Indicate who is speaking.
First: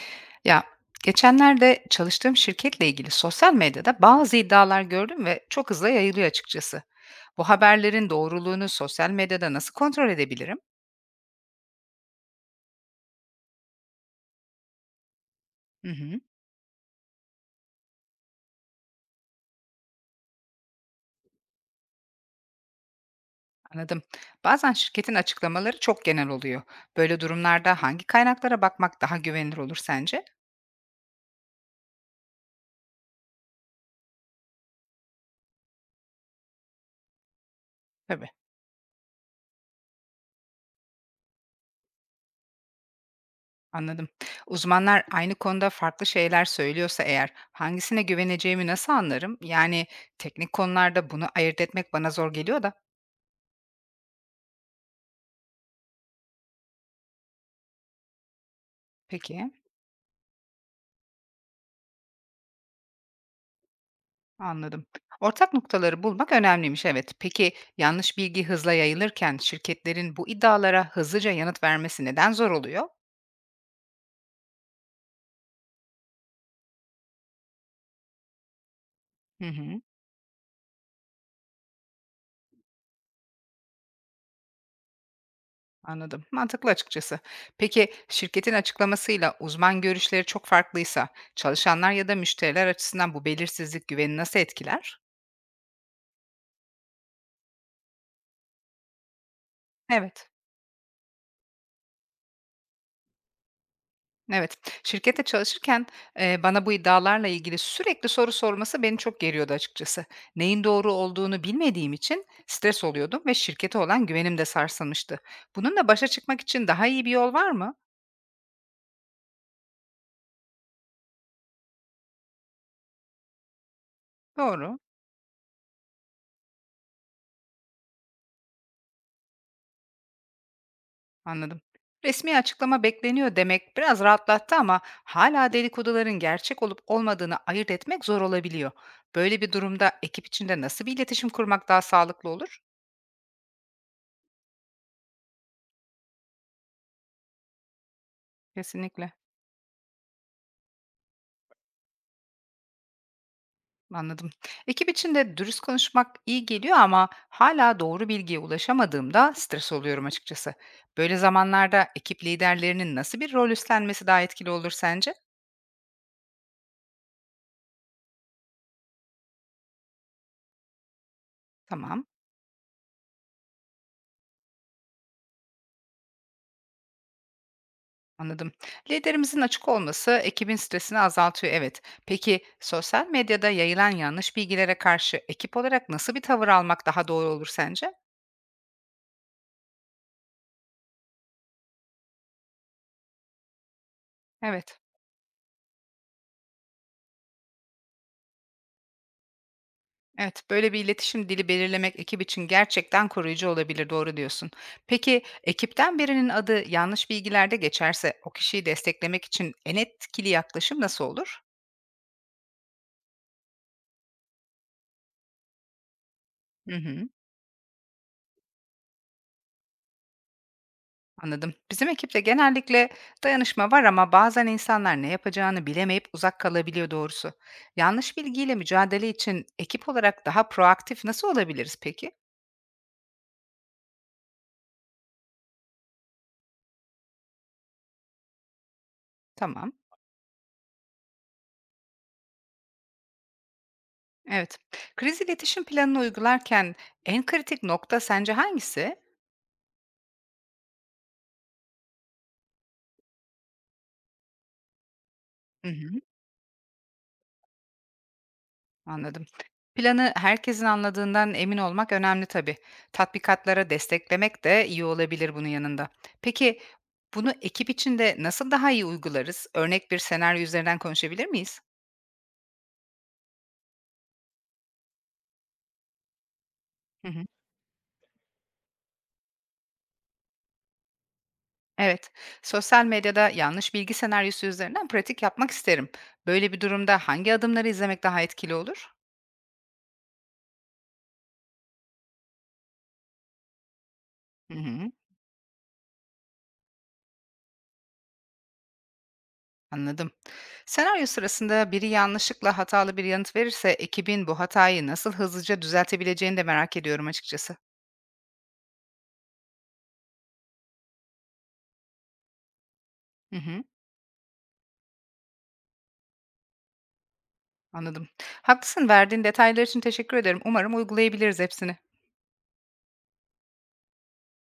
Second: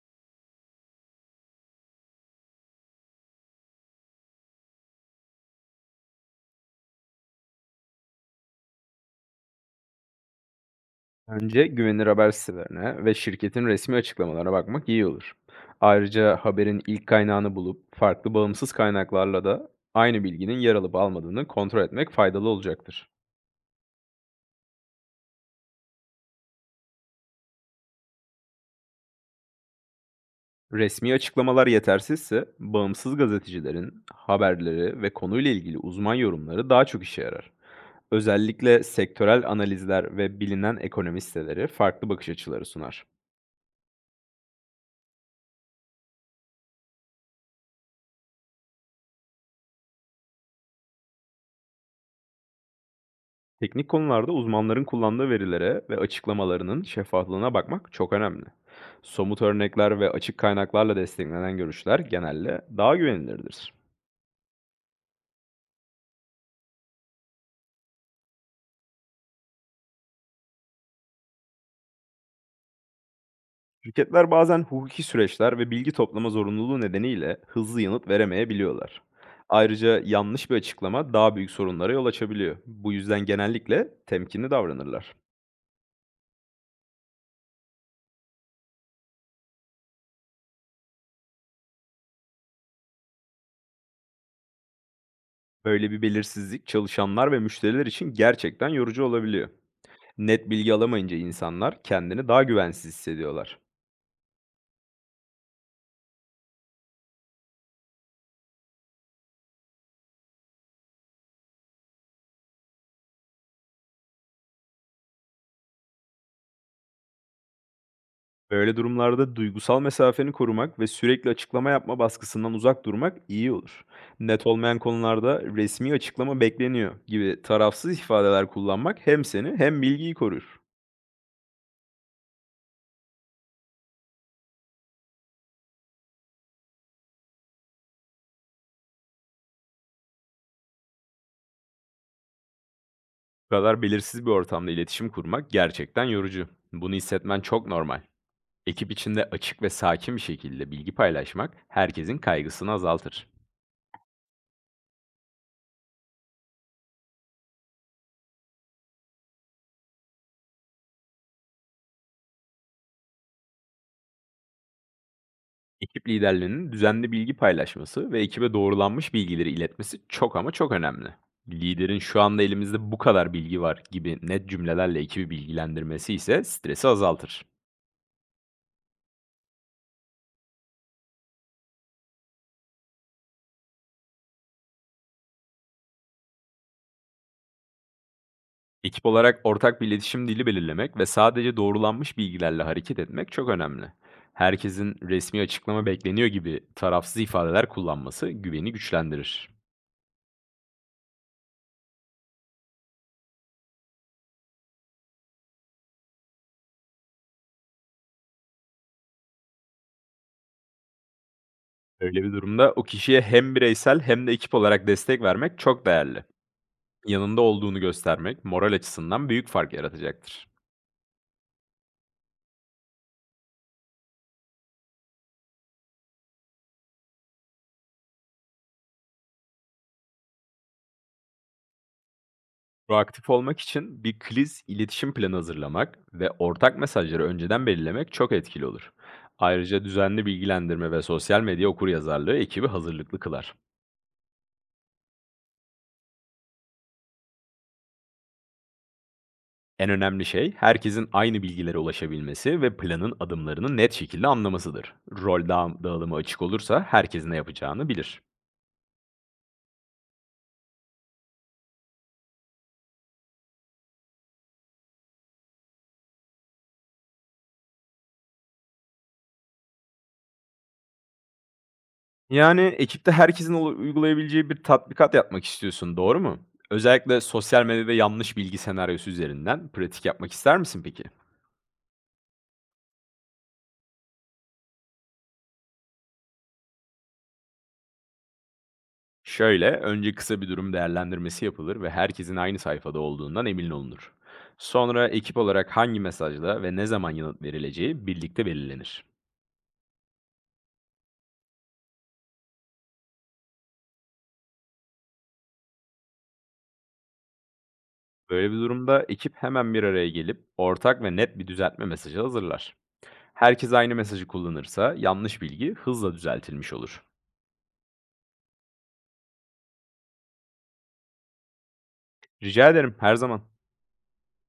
Speaker 1: Ya geçenlerde çalıştığım şirketle ilgili sosyal medyada bazı iddialar gördüm ve çok hızlı yayılıyor açıkçası. Bu haberlerin doğruluğunu sosyal medyada nasıl kontrol edebilirim?
Speaker 2: Önce güvenilir haber sitelerine ve şirketin resmi açıklamalarına bakmak iyi olur.
Speaker 1: Hı hı,
Speaker 2: Ayrıca haberin ilk kaynağını bulup farklı bağımsız kaynaklarla da aynı bilginin yer alıp almadığını kontrol etmek faydalı olacaktır.
Speaker 1: anladım. Bazen şirketin açıklamaları çok genel oluyor. Böyle durumlarda hangi kaynaklara bakmak daha güvenilir olur sence?
Speaker 2: Resmi açıklamalar yetersizse bağımsız gazetecilerin haberleri ve konuyla ilgili uzman yorumları daha çok işe yarar.
Speaker 1: Tabii,
Speaker 2: Özellikle sektörel analizler ve bilinen ekonomi siteleri farklı bakış açıları sunar.
Speaker 1: anladım. Uzmanlar aynı konuda farklı şeyler söylüyorsa eğer hangisine güveneceğimi nasıl anlarım? Yani teknik konularda bunu ayırt etmek bana zor geliyor da.
Speaker 2: Teknik konularda uzmanların kullandığı verilere ve açıklamalarının şeffaflığına bakmak çok önemli. Somut
Speaker 1: Peki.
Speaker 2: örnekler ve açık kaynaklarla desteklenen görüşler genelde daha güvenilirdir.
Speaker 1: Anladım. Ortak noktaları bulmak önemliymiş, evet. Peki yanlış bilgi hızla yayılırken şirketlerin bu iddialara hızlıca yanıt vermesi neden zor oluyor?
Speaker 2: Şirketler bazen hukuki süreçler ve bilgi toplama zorunluluğu nedeniyle hızlı yanıt veremeyebiliyorlar.
Speaker 1: Hı hı,
Speaker 2: Ayrıca yanlış bir açıklama daha büyük sorunlara yol açabiliyor. Bu yüzden genellikle temkinli davranırlar.
Speaker 1: anladım. Mantıklı açıkçası. Peki şirketin açıklamasıyla uzman görüşleri çok farklıysa çalışanlar ya da müşteriler açısından bu belirsizlik güveni nasıl etkiler?
Speaker 2: Böyle bir belirsizlik çalışanlar ve müşteriler için gerçekten yorucu olabiliyor.
Speaker 1: Evet.
Speaker 2: Net bilgi alamayınca insanlar kendini daha güvensiz hissediyorlar.
Speaker 1: Evet, şirkette çalışırken, bana bu iddialarla ilgili sürekli soru sorması beni çok geriyordu açıkçası. Neyin doğru olduğunu bilmediğim için stres oluyordum ve şirkete olan güvenim de sarsılmıştı. Bununla başa çıkmak için daha iyi bir yol var mı?
Speaker 2: Böyle durumlarda duygusal mesafeni korumak ve sürekli açıklama yapma baskısından uzak durmak iyi olur. Net
Speaker 1: Doğru,
Speaker 2: olmayan konularda "resmi açıklama bekleniyor" gibi tarafsız ifadeler kullanmak hem seni hem bilgiyi korur.
Speaker 1: anladım. Resmi açıklama bekleniyor demek biraz rahatlattı ama hala dedikoduların gerçek olup olmadığını ayırt etmek zor olabiliyor. Böyle bir durumda ekip içinde nasıl bir iletişim kurmak daha sağlıklı olur?
Speaker 2: Bu kadar belirsiz bir ortamda iletişim kurmak gerçekten yorucu. Bunu hissetmen çok normal. Ekip
Speaker 1: Kesinlikle.
Speaker 2: içinde açık ve sakin bir şekilde bilgi paylaşmak herkesin kaygısını azaltır.
Speaker 1: Anladım. Ekip içinde dürüst konuşmak iyi geliyor ama hala doğru bilgiye ulaşamadığımda stres oluyorum açıkçası. Böyle zamanlarda ekip liderlerinin nasıl bir rol üstlenmesi daha etkili olur sence?
Speaker 2: Ekip liderlerinin düzenli bilgi paylaşması ve ekibe doğrulanmış bilgileri iletmesi çok ama çok önemli. Liderin
Speaker 1: Tamam,
Speaker 2: "şu anda elimizde bu kadar bilgi var" gibi net cümlelerle ekibi bilgilendirmesi ise stresi azaltır.
Speaker 1: anladım. Liderimizin açık olması ekibin stresini azaltıyor, evet. Peki sosyal medyada yayılan yanlış bilgilere karşı ekip olarak nasıl bir tavır almak daha doğru olur sence?
Speaker 2: Ekip olarak ortak bir iletişim dili belirlemek ve sadece doğrulanmış bilgilerle hareket etmek çok önemli.
Speaker 1: Evet.
Speaker 2: Herkesin "resmi açıklama bekleniyor" gibi tarafsız ifadeler kullanması güveni güçlendirir.
Speaker 1: Evet, böyle bir iletişim dili belirlemek ekip için gerçekten koruyucu olabilir, doğru diyorsun. Peki ekipten birinin adı yanlış bilgilerde geçerse o kişiyi desteklemek için en etkili yaklaşım nasıl olur?
Speaker 2: Öyle bir durumda o kişiye hem bireysel hem de ekip olarak destek vermek çok değerli.
Speaker 1: Hı hı,
Speaker 2: Yanında olduğunu göstermek moral açısından büyük fark yaratacaktır.
Speaker 1: anladım. Bizim ekipte genellikle dayanışma var ama bazen insanlar ne yapacağını bilemeyip uzak kalabiliyor doğrusu. Yanlış bilgiyle mücadele için ekip olarak daha proaktif nasıl olabiliriz peki?
Speaker 2: Proaktif olmak için bir kriz iletişim planı hazırlamak ve ortak mesajları önceden belirlemek çok etkili olur.
Speaker 1: Tamam.
Speaker 2: Ayrıca düzenli bilgilendirme ve sosyal medya okuryazarlığı ekibi hazırlıklı kılar.
Speaker 1: Evet. Kriz iletişim planını uygularken en kritik nokta sence hangisi?
Speaker 2: En önemli şey, herkesin aynı bilgilere ulaşabilmesi ve planın adımlarını net şekilde anlamasıdır.
Speaker 1: Hı hı.
Speaker 2: Dağılımı açık olursa herkes ne yapacağını bilir.
Speaker 1: Anladım. Planı herkesin anladığından emin olmak önemli tabii. Tatbikatlara desteklemek de iyi olabilir bunun yanında. Peki bunu ekip içinde nasıl daha iyi uygularız? Örnek bir senaryo üzerinden konuşabilir miyiz?
Speaker 2: Yani, ekipte herkesin ulu uygulayabileceği bir tatbikat yapmak istiyorsun, doğru mu?
Speaker 1: Hı
Speaker 2: Özellikle
Speaker 1: hı.
Speaker 2: sosyal medyada yanlış bilgi senaryosu üzerinden pratik yapmak ister misin peki?
Speaker 1: Evet, sosyal medyada yanlış bilgi senaryosu üzerinden pratik yapmak isterim. Böyle bir durumda hangi adımları izlemek daha etkili olur?
Speaker 2: Şöyle, önce kısa bir durum değerlendirmesi yapılır ve herkesin aynı sayfada olduğundan emin olunur.
Speaker 1: Hı hı.
Speaker 2: Sonra ekip olarak hangi mesajla ve ne zaman yanıt verileceği birlikte belirlenir.
Speaker 1: Anladım. Senaryo sırasında biri yanlışlıkla hatalı bir yanıt verirse ekibin bu hatayı nasıl hızlıca düzeltebileceğini de merak ediyorum açıkçası.
Speaker 2: Böyle bir durumda ekip hemen bir araya gelip ortak ve net bir düzeltme mesajı hazırlar.
Speaker 1: Hı hı.
Speaker 2: Herkes aynı mesajı kullanırsa yanlış bilgi hızla düzeltilmiş olur.
Speaker 1: Anladım. Haklısın, verdiğin detaylar için teşekkür ederim. Umarım uygulayabiliriz hepsini.
Speaker 2: Rica ederim, her zaman.